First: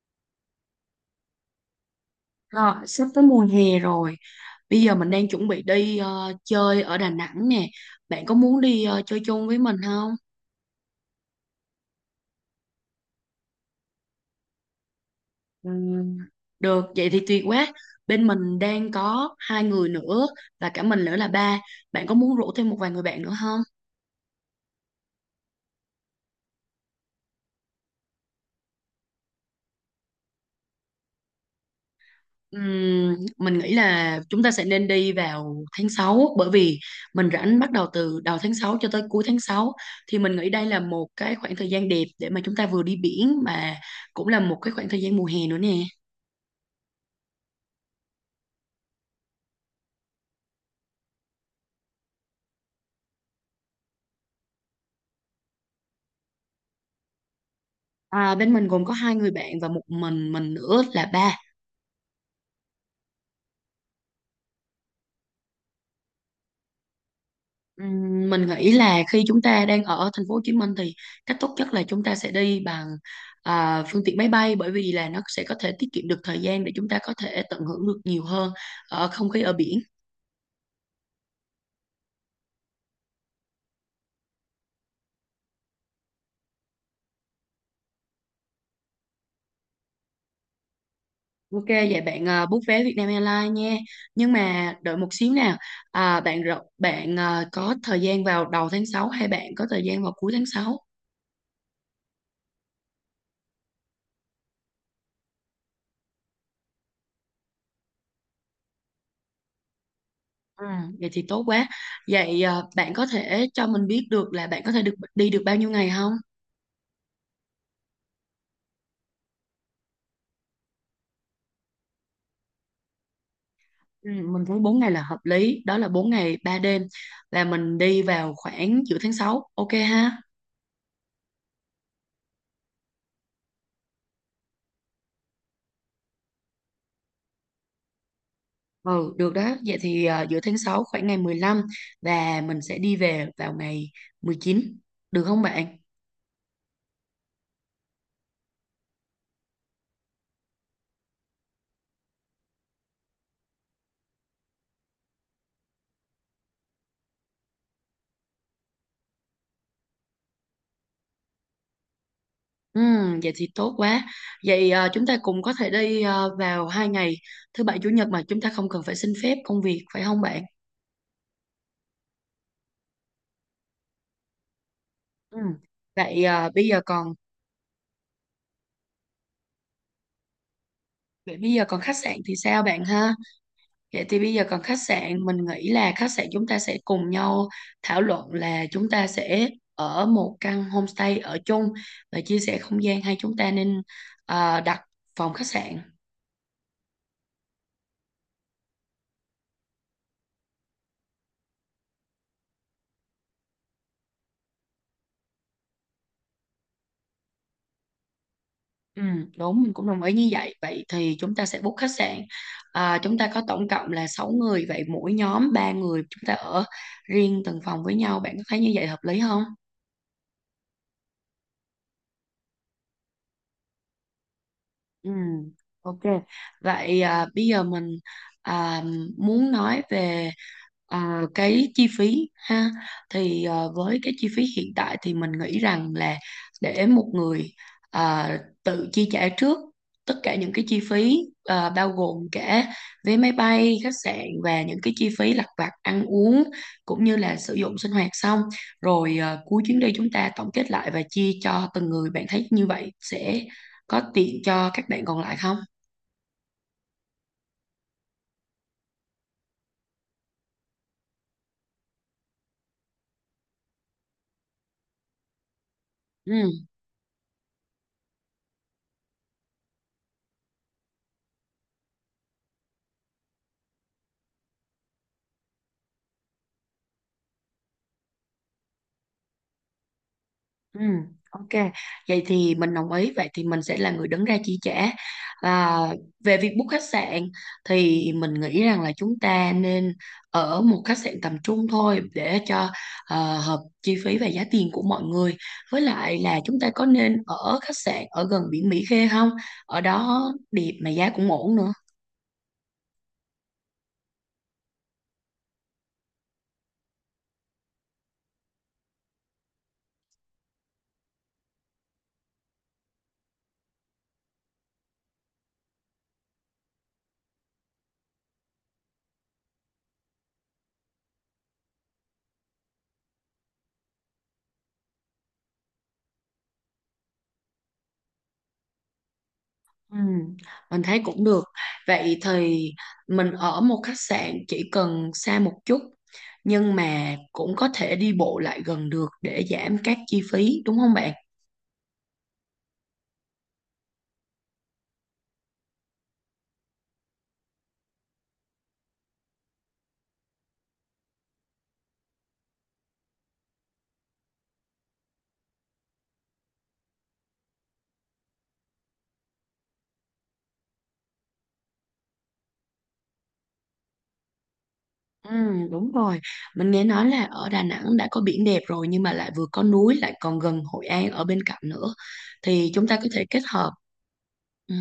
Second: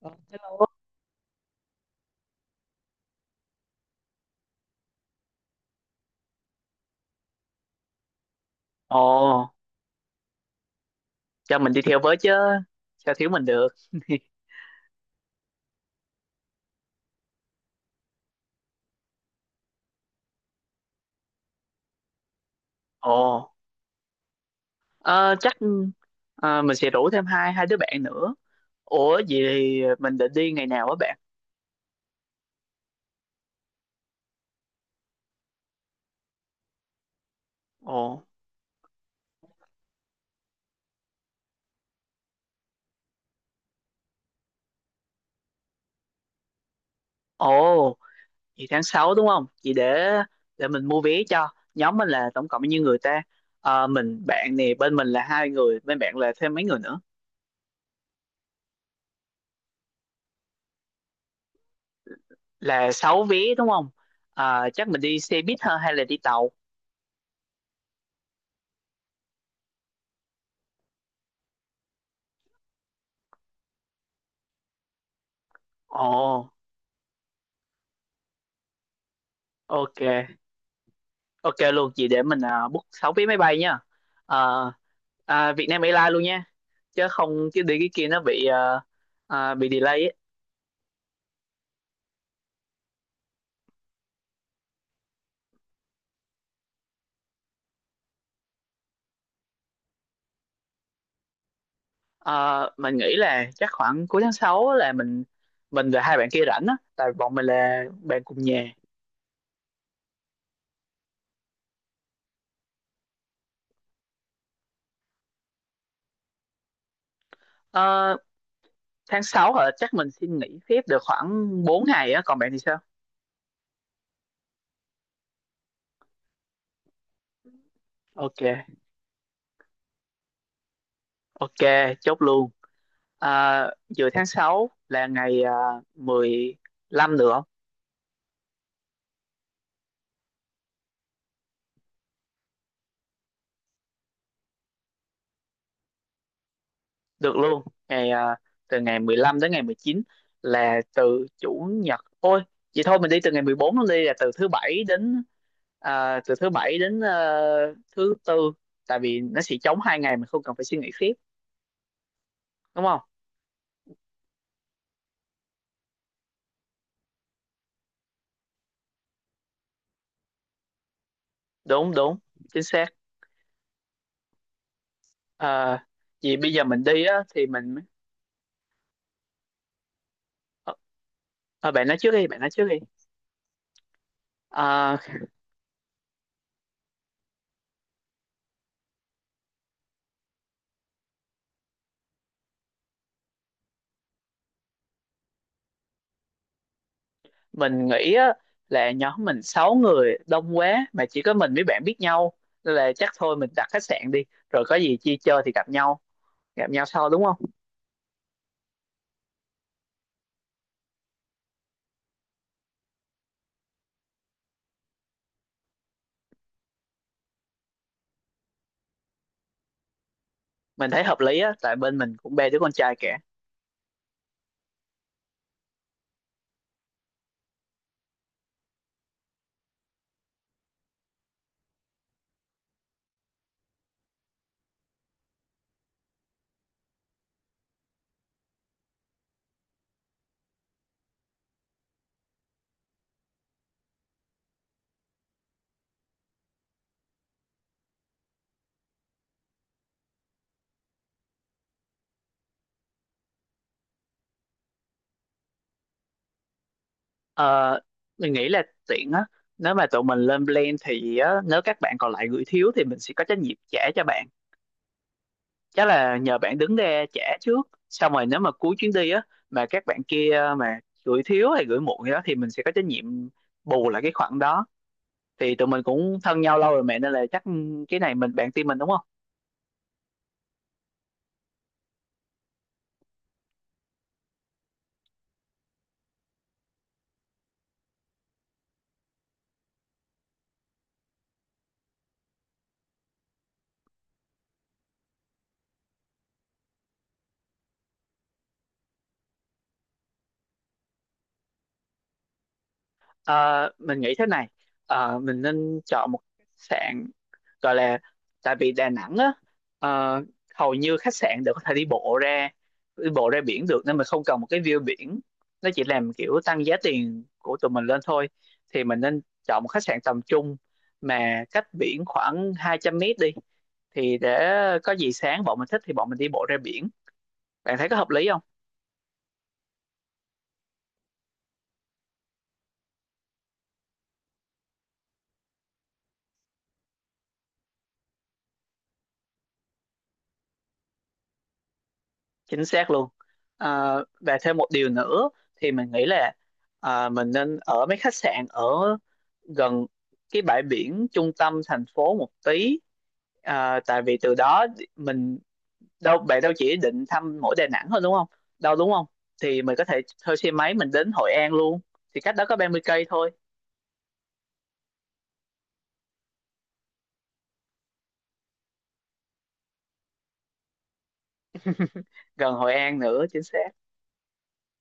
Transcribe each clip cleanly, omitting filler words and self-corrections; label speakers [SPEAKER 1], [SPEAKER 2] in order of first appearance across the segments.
[SPEAKER 1] Ờ, Hello.
[SPEAKER 2] Rồi, sắp tới mùa hè rồi. Bây giờ mình đang chuẩn bị đi chơi ở Đà Nẵng nè. Bạn có muốn đi
[SPEAKER 1] Ồ,
[SPEAKER 2] chơi chung với mình không?
[SPEAKER 1] cho mình đi theo với chứ, sao thiếu mình được.
[SPEAKER 2] Ừm, được, vậy thì tuyệt quá. Bên mình đang có 2 người nữa và cả mình nữa là ba. Bạn có muốn rủ thêm một vài người bạn nữa
[SPEAKER 1] Ồ,
[SPEAKER 2] không?
[SPEAKER 1] ờ, chắc mình sẽ rủ thêm hai hai đứa bạn nữa. Ủa vậy thì mình định đi ngày nào á bạn?
[SPEAKER 2] Mình nghĩ là chúng ta sẽ nên đi vào tháng 6, bởi vì mình rảnh bắt đầu từ
[SPEAKER 1] Ồ,
[SPEAKER 2] đầu tháng 6 cho tới cuối tháng 6. Thì mình nghĩ đây là một cái khoảng thời gian đẹp để mà chúng ta vừa đi biển mà cũng là một cái khoảng thời gian mùa hè nữa nè.
[SPEAKER 1] ồ, vậy tháng sáu đúng không? Vậy để mình mua vé cho. Nhóm mình là tổng cộng bao nhiêu người ta? Mình bạn nè, bên mình là hai người, bên bạn là thêm mấy người nữa.
[SPEAKER 2] À, bên mình gồm có 2 người bạn và một mình nữa là ba.
[SPEAKER 1] Là 6 vé đúng không? Chắc mình đi xe buýt hơn hay là đi tàu?
[SPEAKER 2] Mình nghĩ là khi chúng ta đang ở thành phố Hồ Chí Minh thì cách tốt nhất là chúng ta sẽ đi bằng à, phương tiện máy bay bởi vì là nó sẽ có thể tiết kiệm được thời
[SPEAKER 1] Ồ,
[SPEAKER 2] gian để chúng ta có thể tận hưởng được nhiều hơn ở không khí ở biển.
[SPEAKER 1] ok. Ok luôn chị, để mình book 6 vé máy bay nha. Ờ, Vietnam Airlines luôn nha. Chứ không, chứ đi cái kia nó bị bị delay ấy.
[SPEAKER 2] Ok, vậy bạn à, book vé Vietnam Airlines nha. Nhưng mà đợi một xíu nào. À, bạn à, có thời gian vào đầu tháng 6 hay bạn có thời gian vào cuối tháng 6?
[SPEAKER 1] Ờ, mình nghĩ là chắc khoảng cuối tháng 6 là mình và hai bạn kia rảnh á, tại bọn mình là bạn cùng nhà.
[SPEAKER 2] Ừ, vậy thì tốt quá. Vậy à, bạn có thể cho mình biết được là bạn có thể được đi được bao nhiêu ngày không?
[SPEAKER 1] Ờ, tháng 6 hả? Chắc mình xin nghỉ phép được khoảng 4 ngày á, còn bạn thì sao?
[SPEAKER 2] Ừ, mình thấy 4 ngày là hợp lý, đó là 4 ngày 3 đêm, là mình đi vào
[SPEAKER 1] Ok,
[SPEAKER 2] khoảng giữa tháng 6, ok ha?
[SPEAKER 1] ok, chốt luôn. À, giữa tháng 6 là ngày 15 nữa.
[SPEAKER 2] Ừ, được đó. Vậy thì à, giữa tháng 6 khoảng ngày 15 và mình sẽ đi về vào ngày 19, được không bạn?
[SPEAKER 1] Được luôn. Ngày à, từ ngày 15 đến ngày 19 là từ chủ nhật. Ôi, vậy thôi mình đi từ ngày 14 luôn đi, là từ thứ bảy đến à, từ thứ bảy đến ờ, thứ tư, tại vì nó sẽ trống hai ngày, mình không cần phải suy nghĩ tiếp,
[SPEAKER 2] Ừ,
[SPEAKER 1] đúng không?
[SPEAKER 2] vậy thì tốt quá. Vậy à, chúng ta cùng có thể đi à, vào 2 ngày thứ bảy chủ nhật mà chúng ta không cần phải xin phép công việc phải không bạn?
[SPEAKER 1] Đúng đúng, chính xác.
[SPEAKER 2] Ừ.
[SPEAKER 1] Ờ,
[SPEAKER 2] Vậy
[SPEAKER 1] vì
[SPEAKER 2] à,
[SPEAKER 1] bây giờ
[SPEAKER 2] bây giờ
[SPEAKER 1] mình đi
[SPEAKER 2] còn
[SPEAKER 1] á thì mình, ờ,
[SPEAKER 2] Vậy bây giờ còn
[SPEAKER 1] bạn
[SPEAKER 2] khách
[SPEAKER 1] nói trước
[SPEAKER 2] sạn
[SPEAKER 1] đi,
[SPEAKER 2] thì
[SPEAKER 1] bạn nói
[SPEAKER 2] sao
[SPEAKER 1] trước đi.
[SPEAKER 2] bạn ha? Vậy thì bây giờ còn khách
[SPEAKER 1] Ờ,
[SPEAKER 2] sạn, mình nghĩ là khách sạn chúng ta sẽ cùng nhau thảo luận là chúng ta sẽ ở một căn homestay ở chung và chia sẻ không gian, hay chúng ta nên à, đặt phòng khách sạn.
[SPEAKER 1] mình nghĩ á, là nhóm mình 6 người đông quá mà chỉ có mình với bạn biết nhau, nên là chắc thôi mình đặt khách sạn đi, rồi có gì chia chơi thì gặp nhau sau, đúng không?
[SPEAKER 2] Ừ, đúng, mình cũng đồng ý như vậy. Vậy thì chúng ta sẽ book khách sạn. À, chúng ta có tổng cộng là 6 người, vậy mỗi nhóm 3 người chúng ta ở riêng từng phòng với nhau. Bạn có thấy như vậy hợp lý không?
[SPEAKER 1] Mình thấy hợp lý á, tại bên mình cũng ba đứa con trai cả.
[SPEAKER 2] Ừ, ok. Vậy à, bây giờ mình à, muốn nói về à, cái chi phí ha. Thì à, với cái chi phí hiện tại thì mình nghĩ rằng là để một người à, tự chi trả trước tất cả những cái chi phí, à, bao gồm cả vé máy bay, khách sạn và những cái chi phí lặt vặt ăn uống cũng như là sử dụng sinh hoạt, xong rồi à, cuối chuyến đi chúng ta tổng kết lại và chia cho từng người. Bạn thấy như vậy sẽ có tiện cho các bạn còn lại không?
[SPEAKER 1] ờ, mình nghĩ là tiện á, nếu mà tụi mình lên plan thì á, nếu các bạn còn lại gửi thiếu thì mình sẽ có trách nhiệm trả cho bạn. Chắc là nhờ bạn
[SPEAKER 2] Ừ,
[SPEAKER 1] đứng ra trả trước, xong rồi nếu mà cuối chuyến đi á mà các bạn kia mà gửi thiếu hay gửi muộn gì đó thì mình sẽ có trách nhiệm bù lại cái khoản đó. Thì tụi mình cũng thân nhau lâu rồi mẹ, nên là chắc cái này mình bạn tin mình, đúng không?
[SPEAKER 2] ừ, ok, vậy thì mình đồng ý. Vậy thì mình sẽ là người đứng ra chi trả. Và về việc book khách sạn, thì mình nghĩ rằng là chúng ta nên ở một khách sạn tầm trung thôi để cho hợp chi phí và giá tiền của mọi người. Với lại là chúng ta có nên ở khách sạn ở gần biển Mỹ Khê không? Ở đó đẹp mà giá cũng ổn nữa.
[SPEAKER 1] Ờ, mình nghĩ thế này. Mình nên chọn một khách sạn gọi là, tại vì Đà Nẵng á, ờ, hầu như khách sạn đều có thể đi bộ ra biển được nên mình không cần một cái view biển, nó chỉ làm kiểu tăng giá tiền của tụi mình lên thôi. Thì mình nên chọn một khách sạn tầm trung mà cách biển khoảng 200 mét đi, thì để có gì sáng bọn mình thích thì bọn mình đi bộ ra biển, bạn thấy có hợp lý?
[SPEAKER 2] Ừ, mình thấy cũng được. Vậy thì mình ở một khách sạn chỉ cần xa một chút nhưng mà cũng có thể đi bộ lại gần được để giảm các chi phí, đúng không bạn?
[SPEAKER 1] Chính xác luôn. Và thêm một điều nữa, thì mình nghĩ là mình nên ở mấy khách sạn ở gần cái bãi biển trung tâm thành phố một tí, tại vì từ đó mình, đâu bạn đâu chỉ định thăm mỗi Đà Nẵng thôi đúng không, đâu đúng không? Thì mình có thể thuê xe máy mình đến Hội An luôn, thì cách đó có 30 cây thôi.
[SPEAKER 2] Ừ, đúng rồi. Mình nghe nói là ở Đà Nẵng đã có biển đẹp rồi nhưng mà lại vừa có núi, lại còn gần Hội An ở bên cạnh nữa,
[SPEAKER 1] Gần
[SPEAKER 2] thì
[SPEAKER 1] Hội
[SPEAKER 2] chúng ta
[SPEAKER 1] An
[SPEAKER 2] có thể
[SPEAKER 1] nữa,
[SPEAKER 2] kết
[SPEAKER 1] chính xác.
[SPEAKER 2] hợp. Ừ.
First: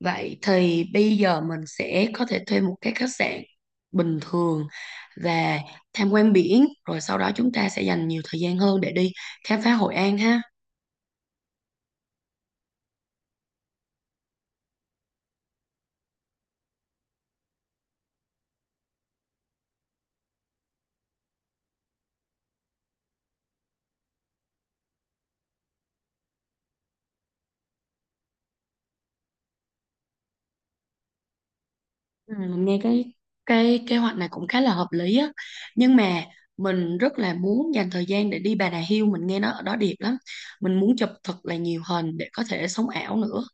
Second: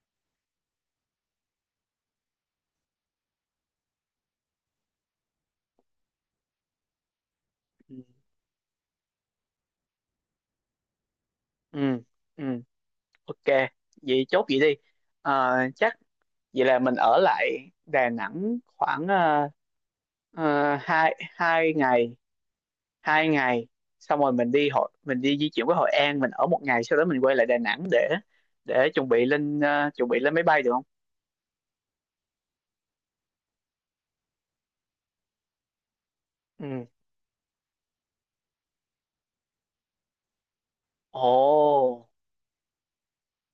[SPEAKER 2] Vậy thì bây giờ mình sẽ có thể thuê một cái khách sạn bình thường và tham quan biển, rồi sau đó chúng ta sẽ
[SPEAKER 1] Ừ,
[SPEAKER 2] dành nhiều thời gian hơn để đi khám phá Hội An ha.
[SPEAKER 1] ừ, ừ, ok. Vậy chốt vậy đi, à, chắc vậy là mình ở lại Đà Nẵng khoảng à, Ờ, hai hai ngày Xong rồi mình đi di chuyển qua Hội An, mình ở một ngày, sau đó mình quay lại Đà Nẵng để chuẩn bị lên máy bay được không?
[SPEAKER 2] Ừ, mình nghe cái kế hoạch này cũng khá là hợp lý á. Nhưng mà
[SPEAKER 1] Ừ,
[SPEAKER 2] mình rất là muốn dành thời gian để đi Bà Nà Hills, mình nghe nó ở đó đẹp lắm. Mình muốn chụp
[SPEAKER 1] ồ,
[SPEAKER 2] thật là nhiều hình để có thể sống ảo nữa.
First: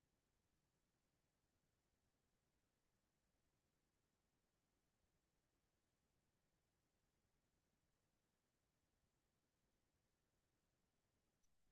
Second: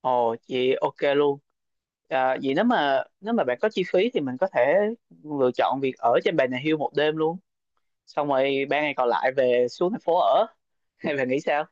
[SPEAKER 1] ồ chị, ok luôn. Vậy nếu mà bạn có chi phí thì mình có thể lựa chọn việc ở trên Bà Nà Hills một đêm luôn, xong rồi ba ngày còn lại về xuống thành phố ở. Hay bạn nghĩ sao?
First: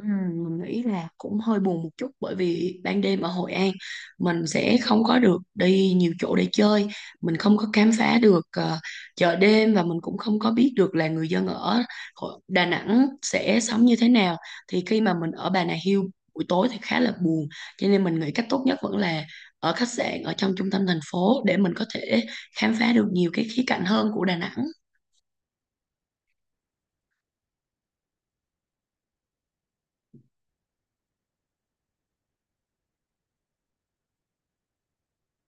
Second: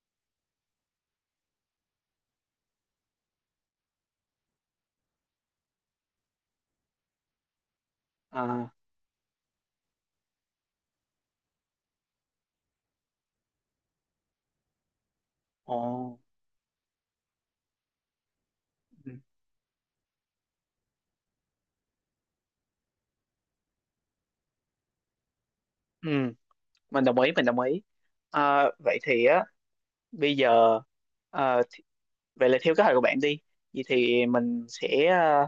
[SPEAKER 2] Ừ, mình nghĩ là cũng hơi buồn một chút bởi vì ban đêm ở Hội An mình sẽ không có được đi nhiều chỗ để chơi, mình không có khám phá được
[SPEAKER 1] À,
[SPEAKER 2] chợ đêm, và mình cũng không có biết được là người dân ở Đà Nẵng sẽ sống như thế nào. Thì khi mà mình ở Bà Nà
[SPEAKER 1] ồ,
[SPEAKER 2] Hills buổi tối thì khá là buồn, cho nên mình nghĩ cách tốt nhất vẫn
[SPEAKER 1] ừ,
[SPEAKER 2] là ở khách sạn ở trong trung tâm thành phố để mình có thể khám phá được nhiều cái khía cạnh hơn của Đà Nẵng.
[SPEAKER 1] ừ, mình đồng ý mình đồng ý. Vậy thì á, bây giờ, ờ, vậy là theo kế hoạch của bạn đi, vậy thì mình sẽ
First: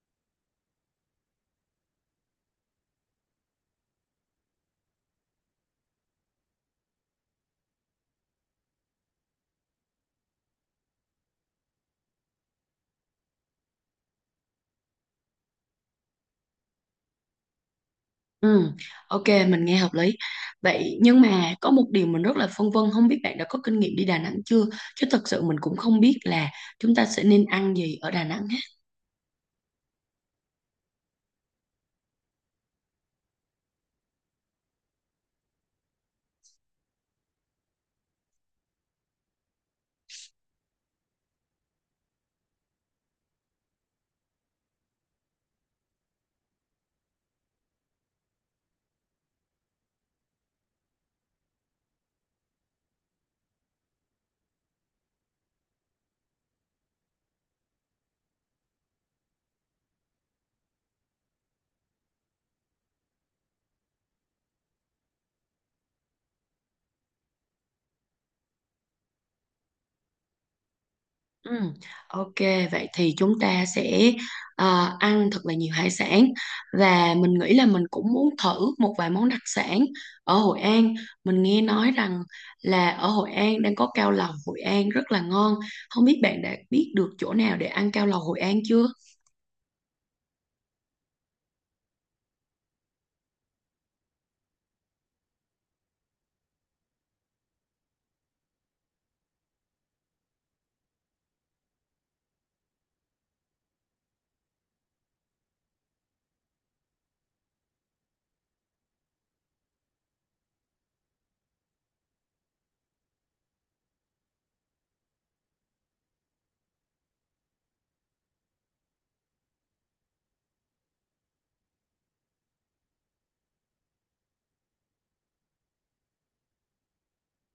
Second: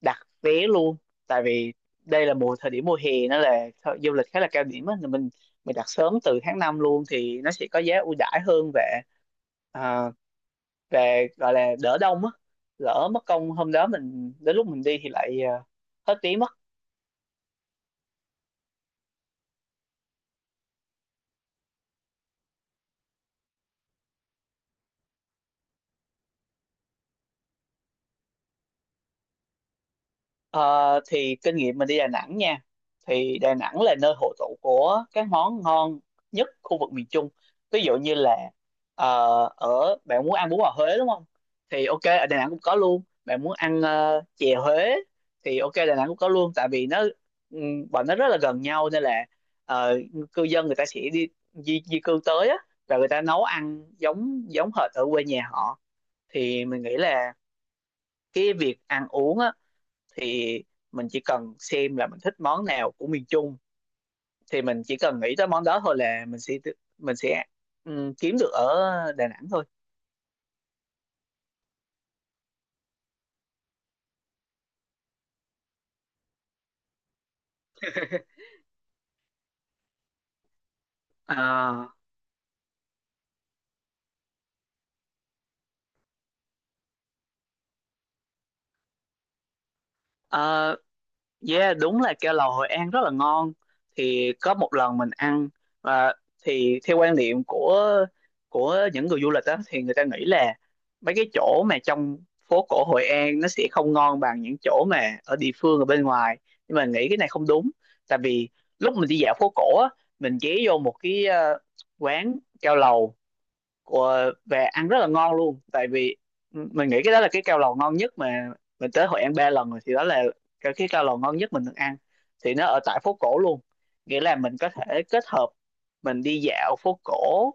[SPEAKER 1] đặt vé luôn, tại vì đây là thời điểm mùa hè, nó là du lịch khá là cao điểm á, nên mình đặt sớm từ tháng 5 luôn thì nó sẽ có giá ưu đãi hơn, và à, về gọi là đỡ đông á, lỡ mất công hôm đó mình đến lúc mình đi thì lại hết vé mất.
[SPEAKER 2] Ừ, ok, mình nghe hợp lý. Vậy nhưng mà có một điều mình rất là phân vân, không biết bạn đã có kinh nghiệm đi Đà Nẵng chưa? Chứ thật sự mình cũng không biết là chúng ta sẽ nên ăn gì ở Đà Nẵng hết.
[SPEAKER 1] Ờ, thì kinh nghiệm mình đi Đà Nẵng nha, thì Đà Nẵng là nơi hội tụ của các món ngon nhất khu vực miền Trung, ví dụ như là ờ, ở bạn muốn ăn bún bò Huế đúng không, thì ok, ở Đà Nẵng cũng có luôn, bạn muốn ăn chè Huế thì ok, Đà Nẵng cũng có luôn, tại vì nó bọn nó rất là gần nhau, nên là ờ, cư dân người ta sẽ đi di cư tới á, và người ta nấu ăn giống giống hệt ở quê nhà họ. Thì mình nghĩ là cái việc ăn uống á, thì mình chỉ cần xem là mình thích món nào của miền Trung, thì mình chỉ cần nghĩ tới món đó thôi là mình sẽ kiếm được ở Đà Nẵng thôi.
[SPEAKER 2] Ừ, ok, vậy thì chúng ta sẽ ăn thật là nhiều hải sản và mình nghĩ là mình cũng muốn thử một vài món đặc sản ở Hội An. Mình nghe nói rằng là ở Hội An đang có cao lầu Hội An rất là ngon. Không biết bạn đã biết được chỗ nào để ăn cao lầu Hội An chưa?
[SPEAKER 1] À, yeah, đúng là keo lầu Hội An rất là ngon. Thì có một lần mình ăn, và thì theo quan niệm của những người du lịch á thì người ta nghĩ là mấy cái chỗ mà trong phố cổ Hội An nó sẽ không ngon bằng những chỗ mà ở địa phương ở bên ngoài. Nhưng mà nghĩ cái này không đúng. Tại vì lúc mình đi dạo phố cổ á, mình ghé vô một cái quán keo lầu của về ăn rất là ngon luôn, tại vì mình nghĩ cái đó là cái cao lầu ngon nhất, mà mình tới Hội An ba lần rồi thì đó là cái cao lầu ngon nhất mình được ăn, thì nó ở tại phố cổ luôn, nghĩa là mình có thể kết hợp mình đi dạo phố cổ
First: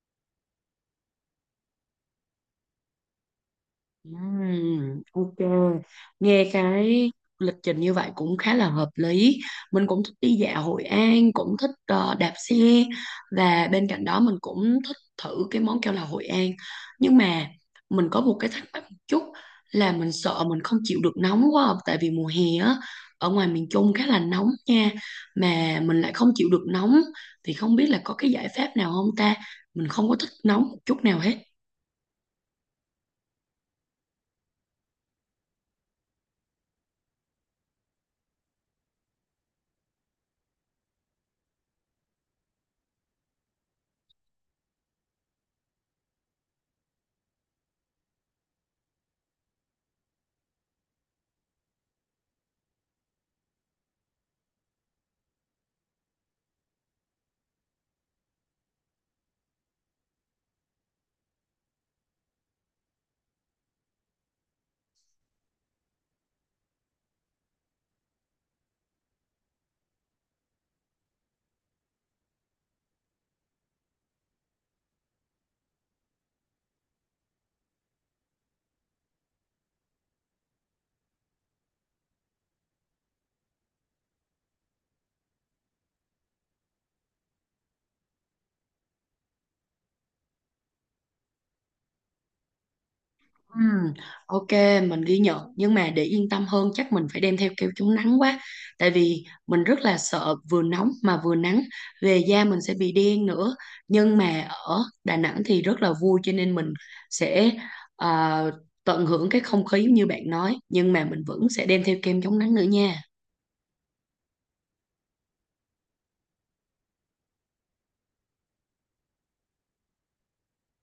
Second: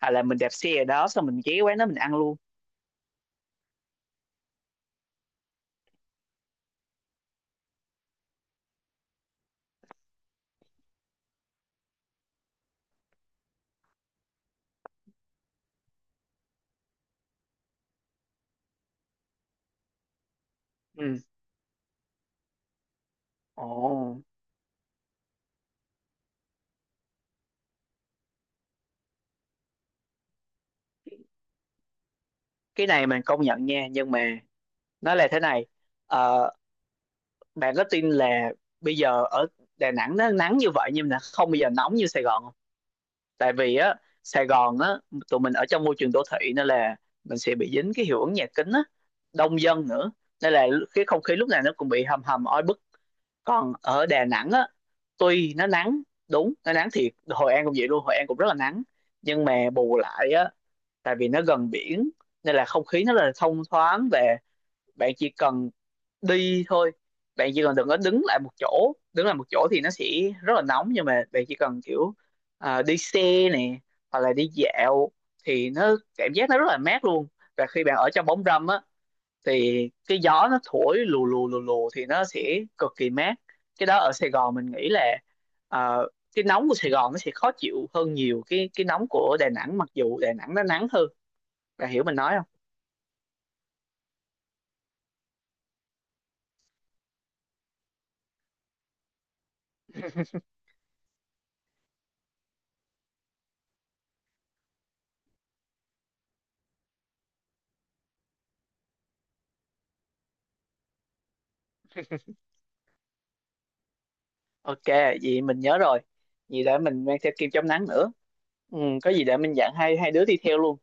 [SPEAKER 1] hay là mình đạp xe ở đó xong mình ghé quán đó mình ăn luôn.
[SPEAKER 2] Ok, nghe cái lịch trình như vậy cũng khá là hợp lý. Mình cũng thích đi dạo Hội An, cũng thích đạp xe, và bên cạnh đó mình cũng thích thử cái món keo là Hội An. Nhưng mà mình có một cái thắc mắc một chút, là mình sợ mình không chịu được
[SPEAKER 1] Ừ,
[SPEAKER 2] nóng quá, à, tại vì mùa hè á, ở ngoài
[SPEAKER 1] ồ,
[SPEAKER 2] miền Trung khá là nóng nha, mà mình lại không chịu được nóng, thì không biết là có cái giải pháp nào không ta? Mình không có thích nóng một chút nào hết.
[SPEAKER 1] cái này mình công nhận nha, nhưng mà nó là thế này. Ờ, bạn có tin là bây giờ ở Đà Nẵng nó nắng như vậy nhưng mà không bao giờ nóng như Sài Gòn. Tại vì á, Sài Gòn á, tụi mình ở trong môi trường đô thị nên là mình sẽ bị dính cái hiệu ứng nhà kính á, đông dân nữa, nên là cái không khí lúc nào nó cũng bị hầm hầm oi bức. Còn ở Đà Nẵng á, tuy nó nắng, đúng nó nắng thiệt, Hội An cũng vậy luôn, Hội An cũng rất là nắng, nhưng mà bù lại á, tại vì nó gần biển nên là không khí nó là thông thoáng về, bạn chỉ cần đi thôi, bạn chỉ cần đừng có đứng lại một chỗ, đứng lại một chỗ thì nó sẽ rất là nóng, nhưng mà bạn chỉ cần kiểu đi xe nè, hoặc là đi dạo thì nó cảm giác nó rất là mát luôn, và khi bạn ở trong bóng râm á thì cái gió nó thổi lù lù lù lù thì nó sẽ cực kỳ mát. Cái đó ở Sài Gòn mình nghĩ là, ờ, cái nóng của Sài Gòn nó sẽ khó chịu hơn nhiều cái nóng của Đà Nẵng, mặc dù Đà Nẵng nó nắng hơn, bạn hiểu mình nói không?
[SPEAKER 2] Ừm, ok, mình ghi nhận, nhưng mà để yên tâm hơn chắc mình phải đem theo kem chống nắng quá. Tại vì mình rất là sợ vừa nóng mà vừa nắng, về da mình sẽ bị đen nữa. Nhưng mà ở Đà Nẵng thì rất là vui, cho nên mình sẽ à, tận hưởng cái không khí như bạn nói, nhưng mà mình vẫn sẽ đem theo kem chống nắng nữa nha.
[SPEAKER 1] Ok, vậy mình nhớ rồi, vậy để mình mang theo kem chống nắng nữa. Ừ, có gì để mình dặn hai hai đứa đi theo luôn.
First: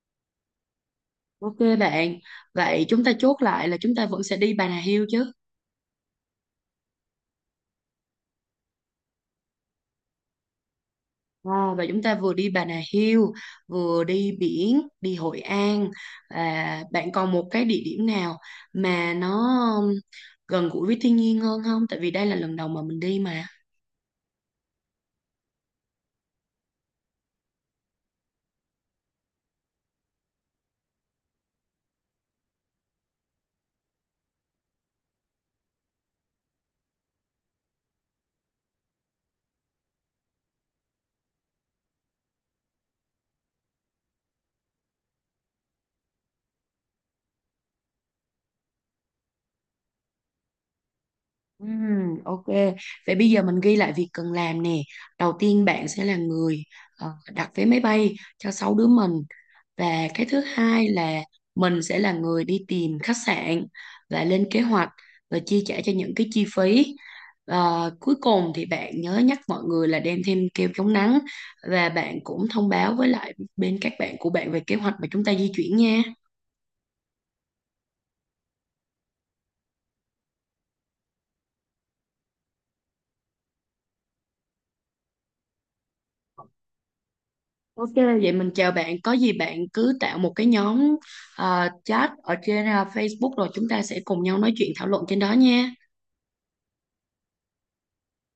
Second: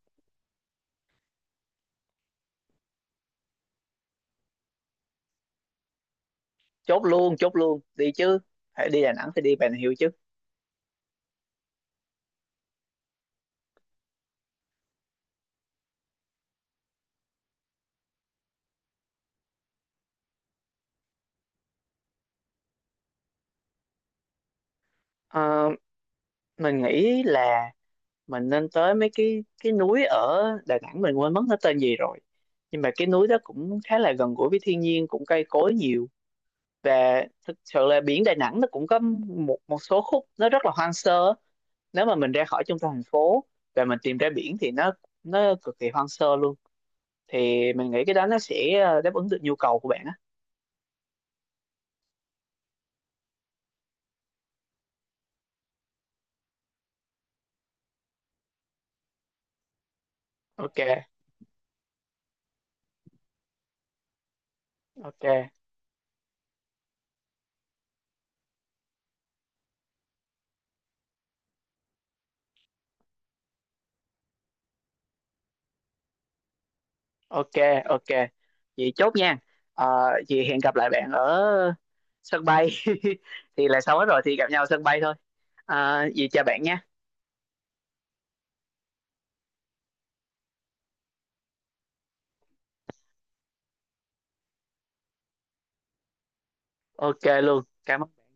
[SPEAKER 2] Ok bạn, vậy chúng ta chốt lại là chúng ta vẫn sẽ đi Bà Nà Hills chứ?
[SPEAKER 1] Chốt luôn, chốt luôn đi chứ, phải đi Đà Nẵng thì đi Bà Nà Hills chứ.
[SPEAKER 2] À, và chúng ta vừa đi Bà Nà Hills, vừa đi biển, đi Hội An. À, bạn còn một cái địa điểm nào mà nó um, gần gũi với thiên nhiên hơn không? Tại vì đây là lần đầu mà mình đi mà.
[SPEAKER 1] Ờ, mình nghĩ là mình nên tới mấy cái núi ở Đà Nẵng, mình quên mất nó tên gì rồi, nhưng mà cái núi đó cũng khá là gần gũi với thiên nhiên, cũng cây cối nhiều, và thực sự là biển Đà Nẵng nó cũng có một một số khúc nó rất là hoang sơ, nếu mà mình ra khỏi trung tâm thành phố và mình tìm ra biển thì nó cực kỳ hoang sơ luôn, thì mình nghĩ cái đó nó sẽ đáp ứng được nhu cầu của bạn á.
[SPEAKER 2] Ok. Vậy bây giờ mình ghi lại việc cần làm nè. Đầu tiên bạn sẽ là người ờ, đặt vé máy bay cho 6 đứa mình. Và cái thứ
[SPEAKER 1] Ok,
[SPEAKER 2] hai là mình sẽ là người đi tìm khách sạn và lên kế hoạch và
[SPEAKER 1] ok,
[SPEAKER 2] chi trả cho những cái chi phí. Ờ, cuối cùng thì bạn nhớ nhắc mọi người là đem thêm kem chống nắng, và bạn cũng thông báo với lại bên các bạn của bạn về kế hoạch mà chúng ta di chuyển nha.
[SPEAKER 1] ok, ok, vậy chốt nha. Vậy hẹn gặp lại bạn ở sân bay. Thì là xong hết rồi thì gặp nhau ở sân bay thôi, vậy chào bạn nha.
[SPEAKER 2] Ok, vậy mình chào bạn. Có gì bạn cứ tạo một cái nhóm chat ở trên Facebook rồi chúng ta sẽ cùng nhau nói chuyện thảo luận trên đó nha.
[SPEAKER 1] Ok luôn, cảm ơn.